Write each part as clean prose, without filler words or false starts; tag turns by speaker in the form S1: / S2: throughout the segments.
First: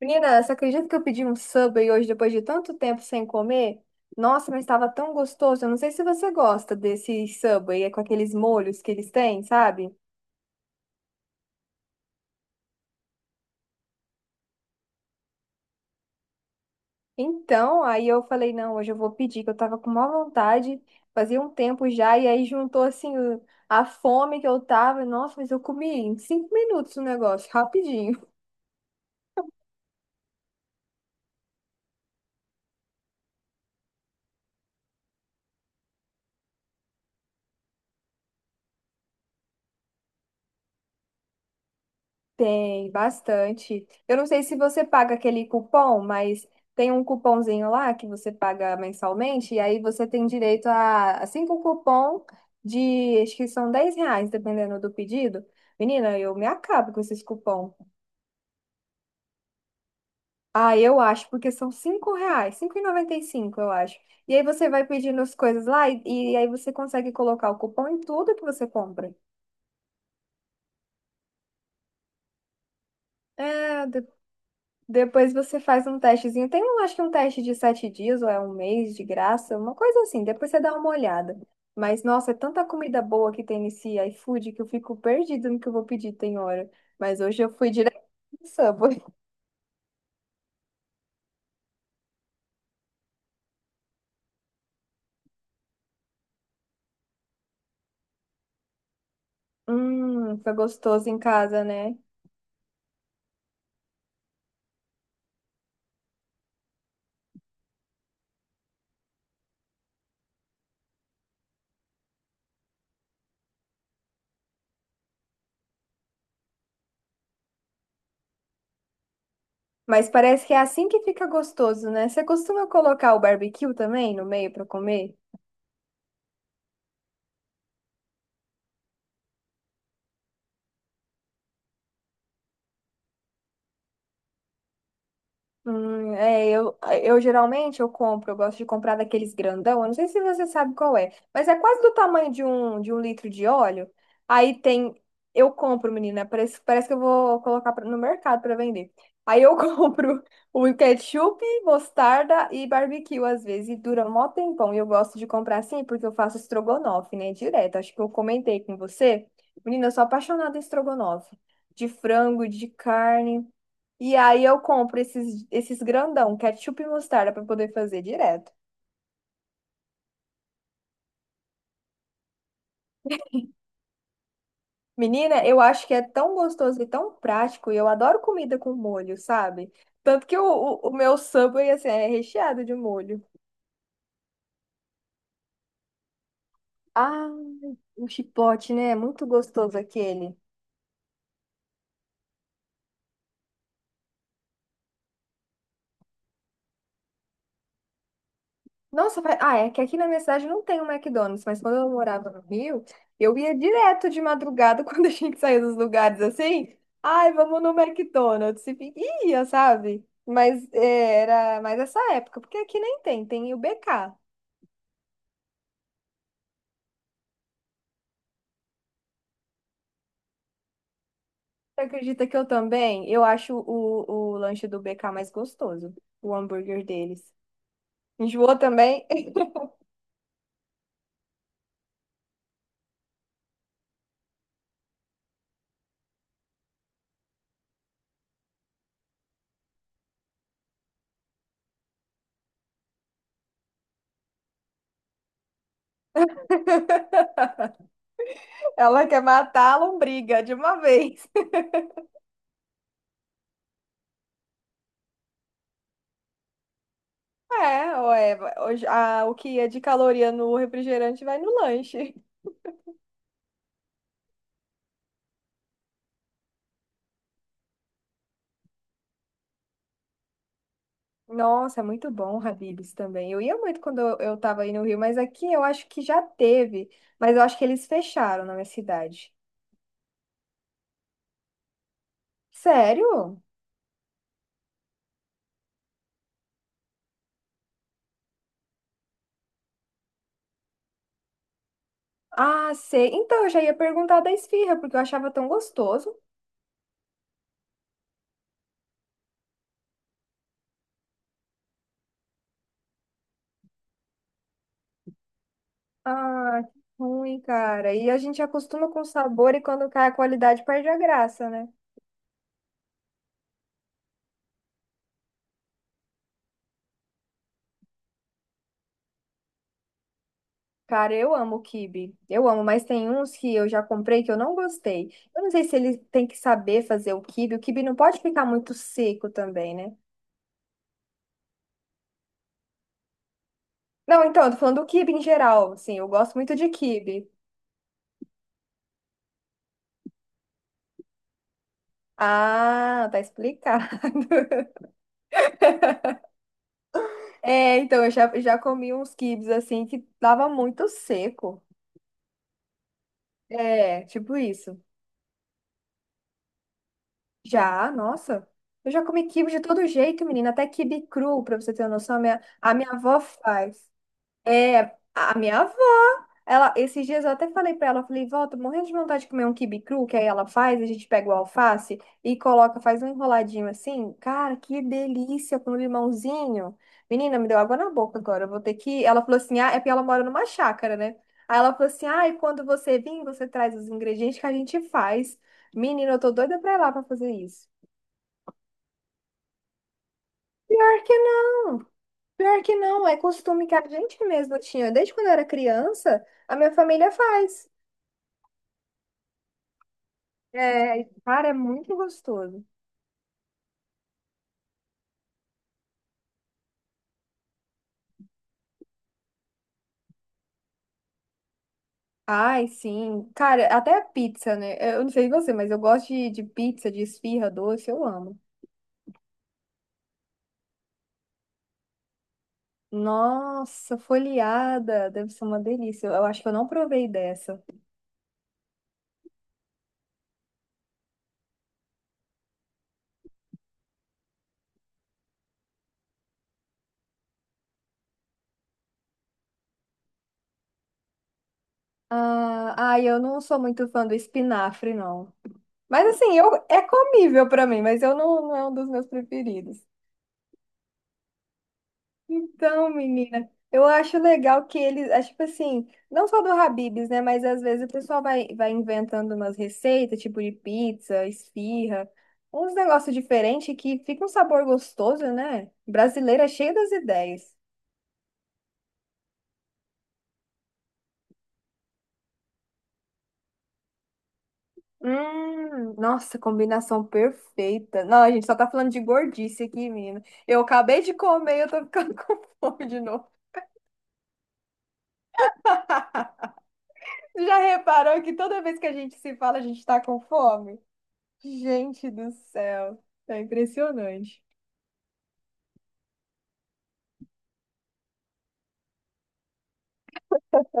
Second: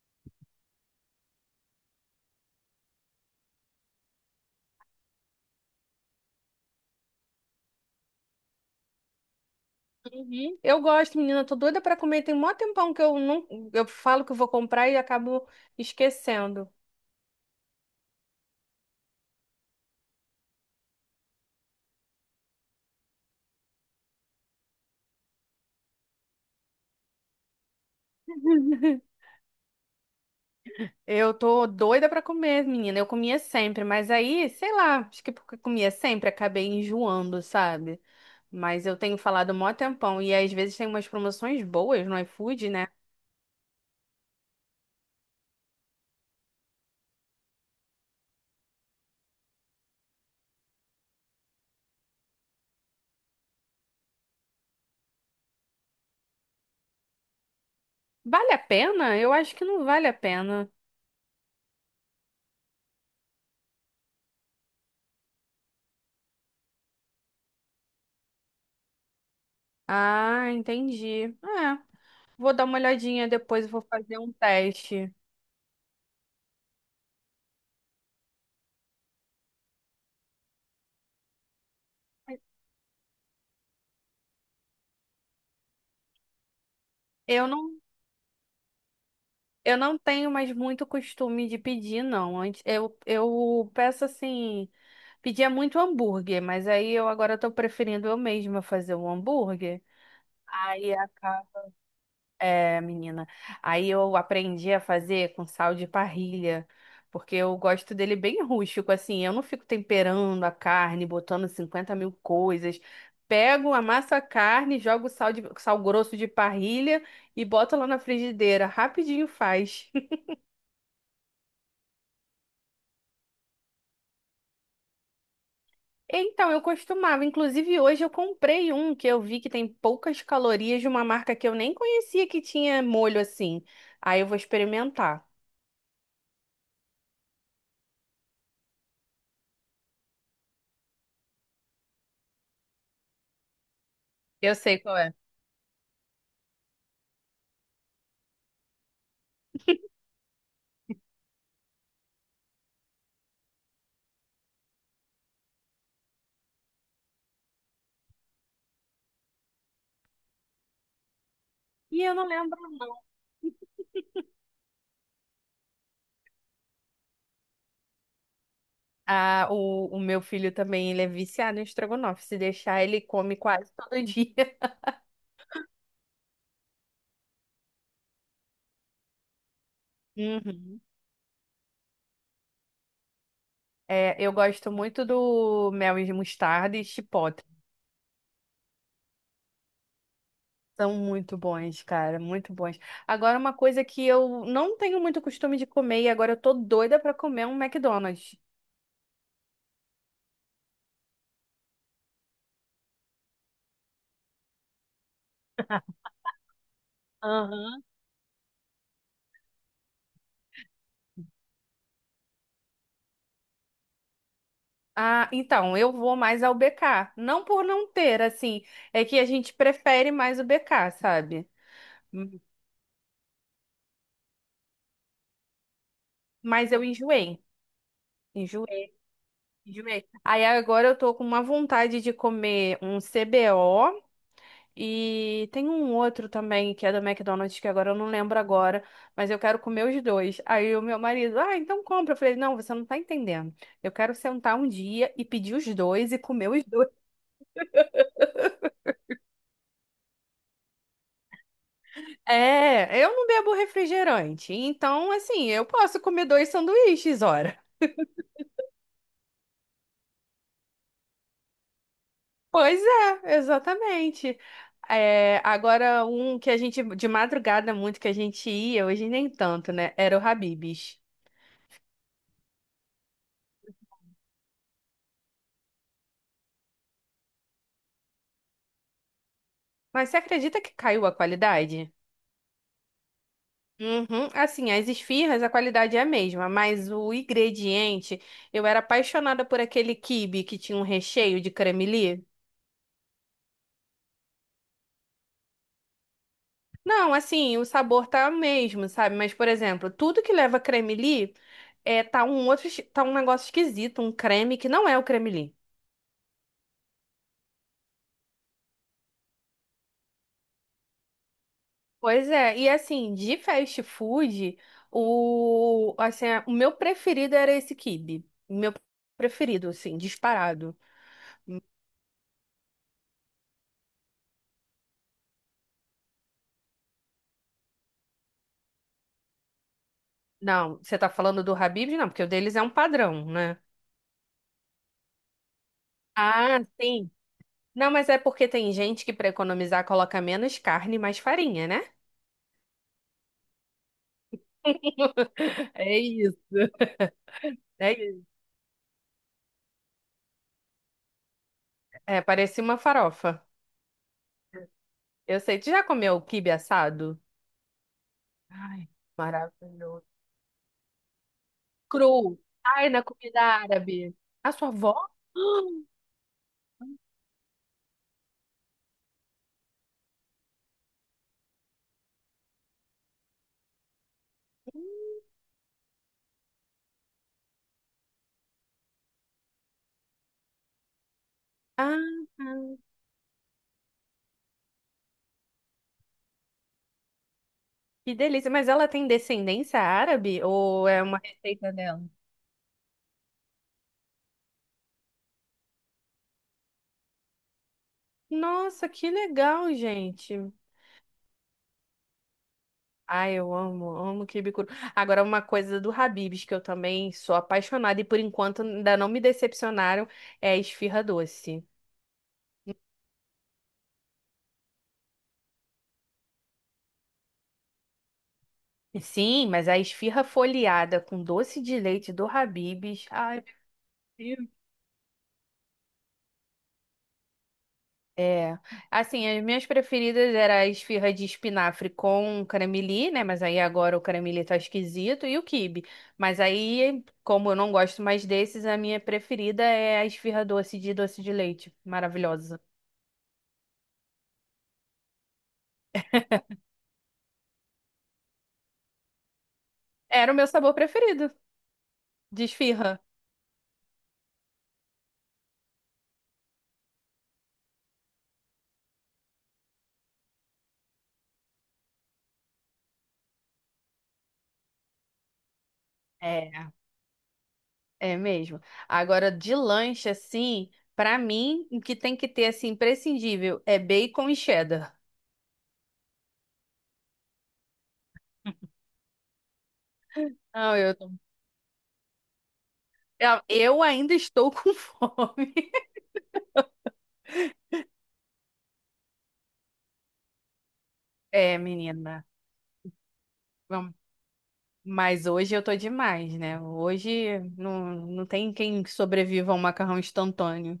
S1: Menina, você acredita que eu pedi um Subway hoje depois de tanto tempo sem comer? Nossa, mas estava tão gostoso. Eu não sei se você gosta desse Subway, é com aqueles molhos que eles têm, sabe?
S2: Uhum. Eu gosto, menina, tô doida pra comer. Tem mó tempão que eu não, eu falo que eu vou comprar e acabo esquecendo.
S1: Então, aí eu falei, não, hoje eu vou pedir, que eu tava com má vontade, fazia um tempo já, e aí juntou assim a fome que eu tava. Nossa, mas eu comi em cinco minutos o negócio, rapidinho.
S2: Eu tô doida pra comer, menina. Eu comia sempre, mas aí, sei lá, acho que porque comia sempre, acabei enjoando, sabe? Mas eu tenho falado mó tempão e às vezes tem umas promoções boas no iFood, né?
S1: Tem bastante. Eu não sei se você paga aquele cupom, mas tem um cupomzinho lá que você paga mensalmente, e aí você tem direito a cinco cupom de, acho que são R$ 10, dependendo do pedido. Menina, eu me acabo com esses cupom.
S2: Vale a pena? Eu acho que não vale a pena.
S1: Ah, eu acho, porque são 5 reais, 5 e 95 eu acho. E aí você vai pedindo as coisas lá e aí você consegue colocar o cupom em tudo que você compra.
S2: Ah, entendi. É, vou dar uma olhadinha depois, eu vou
S1: É,
S2: fazer um teste.
S1: depois você faz um testezinho. Tem um, acho que um teste de 7 dias ou é um mês de graça, uma coisa assim. Depois você dá uma olhada. Mas, nossa, é tanta comida boa que tem nesse iFood que eu fico perdida no que eu vou pedir, tem hora. Mas hoje
S2: Eu
S1: eu fui
S2: não
S1: direto no Subway.
S2: Eu não tenho mais muito costume de pedir, não. Antes eu peço assim, pedia muito hambúrguer, mas aí eu agora tô preferindo eu mesma fazer o hambúrguer.
S1: Foi
S2: Aí a
S1: gostoso em casa, né?
S2: é, menina. Aí eu aprendi a fazer com sal de parrilha, porque eu gosto dele bem rústico, assim. Eu não fico temperando a carne, botando 50 mil coisas. Pego, amasso a carne, jogo sal grosso de parrilha e boto lá na frigideira. Rapidinho faz.
S1: Mas parece que é assim que fica gostoso, né? Você costuma colocar o barbecue também no meio para comer?
S2: Então, eu costumava. Inclusive, hoje eu comprei um que eu vi que tem poucas calorias de uma marca que eu nem conhecia que tinha molho assim. Aí eu vou experimentar.
S1: É, eu geralmente eu compro, eu gosto de comprar daqueles grandão, eu não sei se você sabe qual é, mas é quase do tamanho de um litro de óleo. Aí
S2: Eu sei
S1: tem,
S2: qual é.
S1: eu compro, menina, parece, parece que eu vou colocar no mercado para vender. Aí eu compro o ketchup, mostarda e barbecue às vezes, e dura mó tempão. E eu gosto de comprar assim porque eu faço estrogonofe, né, direto. Acho que eu comentei com você. Menina, eu sou apaixonada em estrogonofe, de
S2: E eu não
S1: frango,
S2: lembro.
S1: de carne. E aí eu compro esses grandão, ketchup e mostarda para poder fazer direto.
S2: Ah, o meu filho também, ele é viciado em estrogonofe. Se deixar, ele come quase todo dia.
S1: Menina, eu acho que é tão gostoso e tão prático, e eu adoro comida com molho, sabe? Tanto que o,
S2: Uhum.
S1: o, o meu Subway, assim, é recheado de molho.
S2: É, eu gosto muito do mel e mostarda e
S1: Ah,
S2: chipotle.
S1: um chipote, né? É muito gostoso aquele.
S2: São muito bons, cara, muito bons. Agora, uma coisa que eu não tenho muito costume de comer e agora eu tô doida pra comer é um McDonald's.
S1: Nossa, ah, é que aqui na minha cidade não tem um McDonald's, mas quando eu morava no Rio, eu ia direto de madrugada quando a gente saía dos lugares assim. Ai, vamos no
S2: Aham.
S1: McDonald's. Ia, sabe? Mas é, era mais essa época, porque aqui nem tem, tem o BK.
S2: Ah, então, eu vou mais ao BK. Não por não ter, assim, é que a gente prefere mais o BK, sabe?
S1: Você acredita que
S2: Hum.
S1: eu também? Eu acho o lanche do BK mais gostoso, o
S2: Mas
S1: hambúrguer
S2: eu
S1: deles.
S2: enjoei.
S1: Enjoou
S2: Enjoei,
S1: também?
S2: enjoei. Aí agora eu tô com uma vontade de comer um CBO e tem um outro também que é do McDonald's, que agora eu não lembro, mas eu quero comer os dois. Aí o meu marido, ah, então compra. Eu falei, não, você não tá entendendo. Eu quero sentar um dia e pedir os dois e comer os dois.
S1: Ela quer matar a lombriga de uma vez.
S2: É, eu não bebo refrigerante, então assim, eu posso comer dois sanduíches, ora.
S1: É, ué, o que é de caloria no refrigerante vai no lanche.
S2: Pois é, exatamente. É, agora um que a gente de madrugada muito que a gente ia, hoje nem tanto, né? Era o Habib's.
S1: Nossa, é muito bom, o Habib's também. Eu ia muito quando eu tava aí no Rio, mas aqui eu acho que já teve, mas eu acho que eles fecharam na minha cidade.
S2: Mas você acredita que caiu a qualidade?
S1: Sério?
S2: Uhum. Assim, as esfirras, a qualidade é a mesma, mas o ingrediente, eu era apaixonada por aquele quibe que tinha um recheio de cremelie.
S1: Ah, sei. Então eu já ia perguntar da esfirra, porque eu achava tão gostoso.
S2: Não, assim, o sabor tá o mesmo, sabe? Mas, por exemplo, tudo que leva creme-li tá um outro, tá um negócio esquisito, um creme que não é o creme-li.
S1: Ah, que ruim, cara. E a gente acostuma com o sabor e quando cai a qualidade perde a graça, né?
S2: Pois é, e assim, de fast food, o meu preferido era esse quibe. O meu preferido, assim, disparado.
S1: Cara, eu amo quibe. Eu amo, mas tem uns que eu já comprei que eu não gostei. Eu não sei se ele tem que saber fazer o quibe. O quibe não pode ficar muito seco também, né?
S2: Não, você tá falando do Habib's? Não, porque o deles é um padrão, né?
S1: Não, então, eu tô falando do quibe em geral. Sim, eu gosto muito
S2: Ah,
S1: de
S2: sim.
S1: quibe.
S2: Não, mas é porque tem gente que pra economizar coloca menos carne e mais farinha, né?
S1: Ah, tá explicado.
S2: É isso.
S1: É,
S2: É
S1: então, já comi uns quibes assim que tava muito seco.
S2: É, parecia uma farofa.
S1: É, tipo isso.
S2: Eu sei. Tu já comeu quibe assado?
S1: Já, nossa.
S2: Ai,
S1: Eu já comi quibe de todo
S2: Maravilhoso.
S1: jeito, menina. Até quibe cru, pra você ter uma noção,
S2: Cru.
S1: a
S2: Ai,
S1: minha
S2: na
S1: avó
S2: comida
S1: faz.
S2: árabe. A sua
S1: É,
S2: avó?
S1: a minha avó. Ela, esses dias eu até falei pra ela, falei, volta, morrendo de vontade de comer um quibe cru, que aí ela faz, a gente pega o alface e coloca, faz um enroladinho assim. Cara, que delícia com limãozinho. Menina, me deu água na boca agora. Eu vou ter que. Ela falou assim: ah, é porque ela mora numa chácara, né? Aí ela falou assim:
S2: Ah,
S1: ah, e quando você vir, você traz os ingredientes que a gente faz. Menina, eu tô doida pra ir lá pra fazer isso.
S2: que delícia. Mas ela tem descendência árabe ou
S1: Pior
S2: é
S1: que
S2: uma receita
S1: não,
S2: dela?
S1: pior que não, é costume que a gente mesma tinha. Desde quando eu era criança, a minha família faz.
S2: Nossa, que legal, gente.
S1: É, cara, é muito gostoso.
S2: Ai, eu amo, amo quibe cru. Agora, uma coisa do Habib's que eu também sou apaixonada e por enquanto ainda não me decepcionaram é a esfirra doce.
S1: Ai, sim. Cara, até a pizza, né? É, eu não sei você, mas eu gosto de pizza, de esfirra, doce, eu amo.
S2: Sim, mas a esfirra folheada com doce de leite do Habib's. Ai,
S1: Nossa,
S2: meu Deus.
S1: folheada, deve ser uma delícia. Eu, acho que eu não provei dessa.
S2: É. Assim, as minhas preferidas era a esfirra de espinafre com caramelie, né? Mas aí agora o caramelie tá esquisito e o quibe. Mas aí, como eu não gosto mais desses, a minha preferida é a esfirra doce de leite. Maravilhosa.
S1: Ah, ai, eu não sou muito fã do espinafre, não. Mas assim, eu, é comível pra mim, mas eu não, não é um dos meus preferidos.
S2: Era o meu sabor preferido de
S1: Então,
S2: esfirra.
S1: menina, eu acho legal que eles, acho tipo assim, não só do Habib's, né? Mas às vezes o pessoal vai inventando umas receitas, tipo de pizza, esfirra, uns negócios diferentes que fica um sabor gostoso, né? Brasileira é
S2: É,
S1: cheia das ideias.
S2: é mesmo. Agora, de lanche, assim, pra mim, o que tem que ter, assim, imprescindível é bacon e cheddar.
S1: Nossa, combinação perfeita. Não, a gente só tá falando de gordice aqui, menina. Eu
S2: Não, eu
S1: acabei
S2: tô...
S1: de comer e eu tô ficando com fome de novo.
S2: Eu ainda estou com fome.
S1: Já reparou que toda vez que a gente se fala, a gente tá com fome?
S2: É,
S1: Gente
S2: menina.
S1: do céu, é
S2: Vamos.
S1: impressionante.
S2: Mas hoje eu tô demais, né? Hoje não, não tem quem sobreviva a um macarrão instantâneo.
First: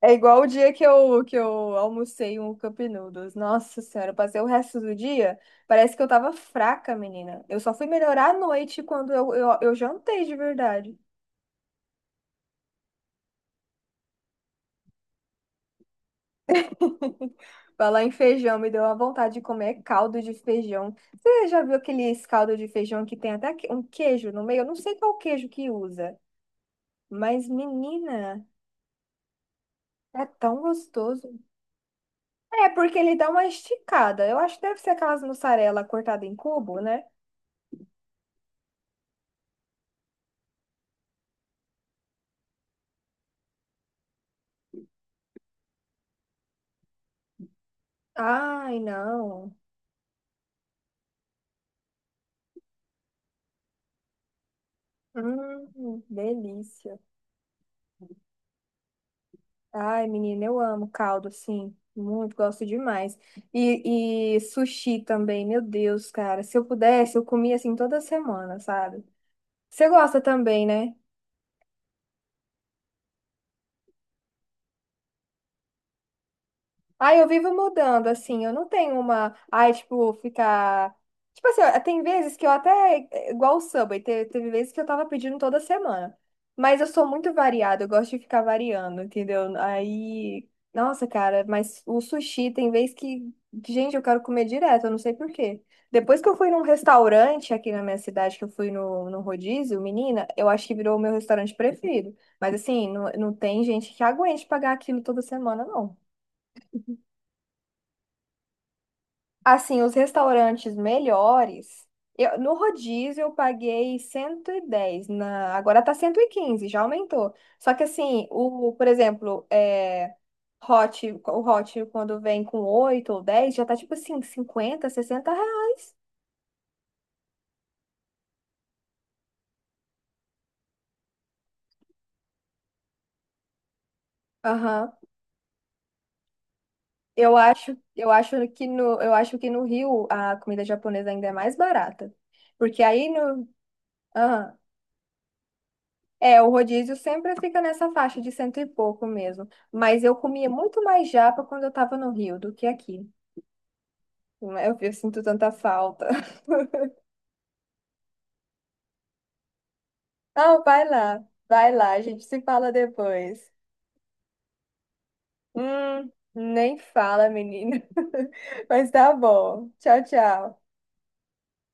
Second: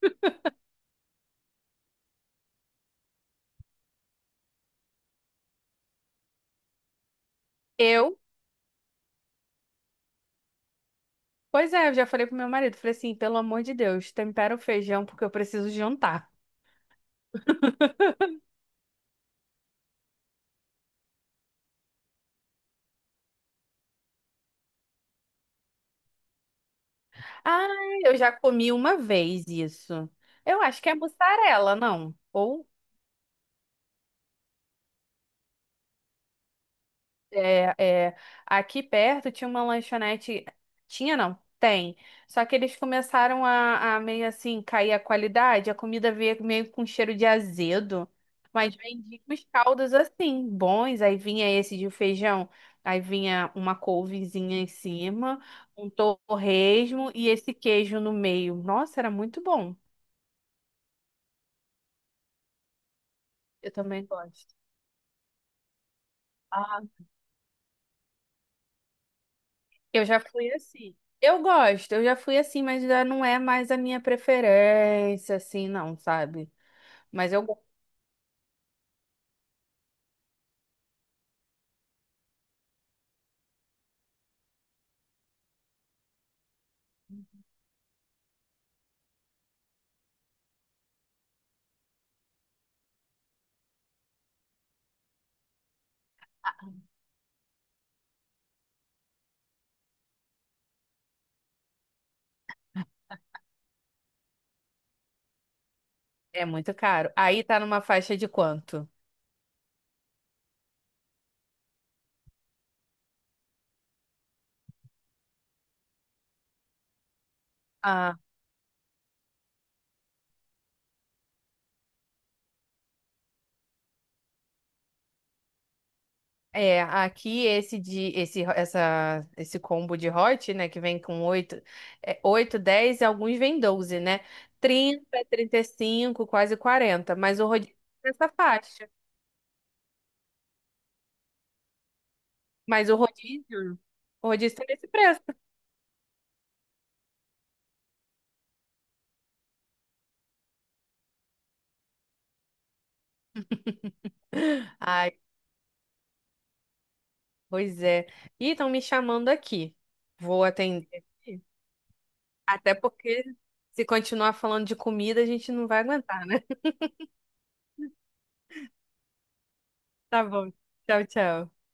S1: É igual o dia que eu almocei um Cup Noodles. Nossa Senhora, eu passei o resto do dia, parece que eu tava fraca, menina. Eu só fui
S2: Eu?
S1: melhorar à noite quando eu jantei de verdade.
S2: Pois é, eu já falei pro meu marido. Falei assim, pelo amor de Deus, tempera o feijão porque eu preciso jantar.
S1: Falar em feijão, me deu uma vontade de comer caldo de feijão. Você já viu aqueles caldo de feijão que tem um queijo no meio? Eu não sei qual queijo que usa, mas
S2: Ah, eu já
S1: menina,
S2: comi uma vez isso.
S1: é tão
S2: Eu acho que é
S1: gostoso.
S2: mussarela, não? Ou
S1: É, porque ele dá uma esticada. Eu acho que deve ser aquelas mussarela cortada em cubo, né?
S2: É, é, aqui perto tinha uma lanchonete. Tinha, não? Tem. Só que eles começaram a meio assim cair a qualidade, a comida veio meio com cheiro de azedo. Mas
S1: Ai,
S2: vendia uns
S1: não.
S2: caldos assim, bons. Aí vinha esse de feijão, aí vinha uma couvezinha em cima, um
S1: Delícia.
S2: torresmo e esse queijo no meio. Nossa, era muito bom.
S1: Ai, menina, eu amo caldo, sim. Muito, gosto demais.
S2: Eu também
S1: E
S2: gosto.
S1: sushi também, meu Deus, cara. Se eu pudesse, eu comia assim toda semana, sabe? Você
S2: Eu já
S1: gosta
S2: fui
S1: também, né?
S2: assim. Eu gosto, eu já fui assim, mas já não é mais a minha preferência, assim, não, sabe?
S1: Ah, eu
S2: Mas eu
S1: vivo
S2: gosto.
S1: mudando, assim, eu não tenho uma. Ai, tipo, ficar. Tipo assim, ó, tem vezes que eu até. É igual o Subway, teve vezes que eu tava pedindo toda semana. Mas eu sou muito variada, eu gosto de ficar variando, entendeu? Aí. Nossa, cara, mas o sushi tem vez que. Gente, eu quero comer direto, eu não sei por quê. Depois que eu fui num restaurante aqui na minha cidade, que eu fui no rodízio, menina, eu acho que virou o meu restaurante preferido. Mas assim, não tem gente que aguente pagar aquilo toda semana, não.
S2: É muito caro. Aí tá numa faixa de quanto?
S1: Assim, os restaurantes melhores. Eu, no rodízio eu paguei 110 na, agora tá 115 já aumentou. Só que
S2: Ah,
S1: assim, o, por exemplo, é, hot, o hot quando vem com 8 ou 10 já tá tipo assim, R$ 50, 60.
S2: é, aqui esse combo de hot, né, que vem com 8, 8, 10 e alguns vem 12, né?
S1: Aham.
S2: Trinta, trinta e cinco, quase 40. Mas o rodízio é
S1: Eu
S2: nessa
S1: acho que
S2: faixa.
S1: no, eu acho que no Rio a comida japonesa ainda é mais barata. Porque
S2: Mas
S1: aí no,
S2: o rodízio
S1: aham,
S2: tá nesse preço.
S1: é, o rodízio sempre fica nessa faixa de 100 e pouco mesmo. Mas eu comia muito mais japa quando eu tava no Rio do que aqui. Eu
S2: Ah,
S1: sinto tanta falta.
S2: pois é. Ih, estão me chamando aqui. Vou
S1: Ah,
S2: atender aqui.
S1: vai lá, a gente se fala
S2: Até porque
S1: depois.
S2: se continuar falando de comida, a gente não vai aguentar.
S1: Nem fala, menina. Mas tá bom. Tchau,
S2: Tá bom.
S1: tchau.
S2: Tchau, tchau.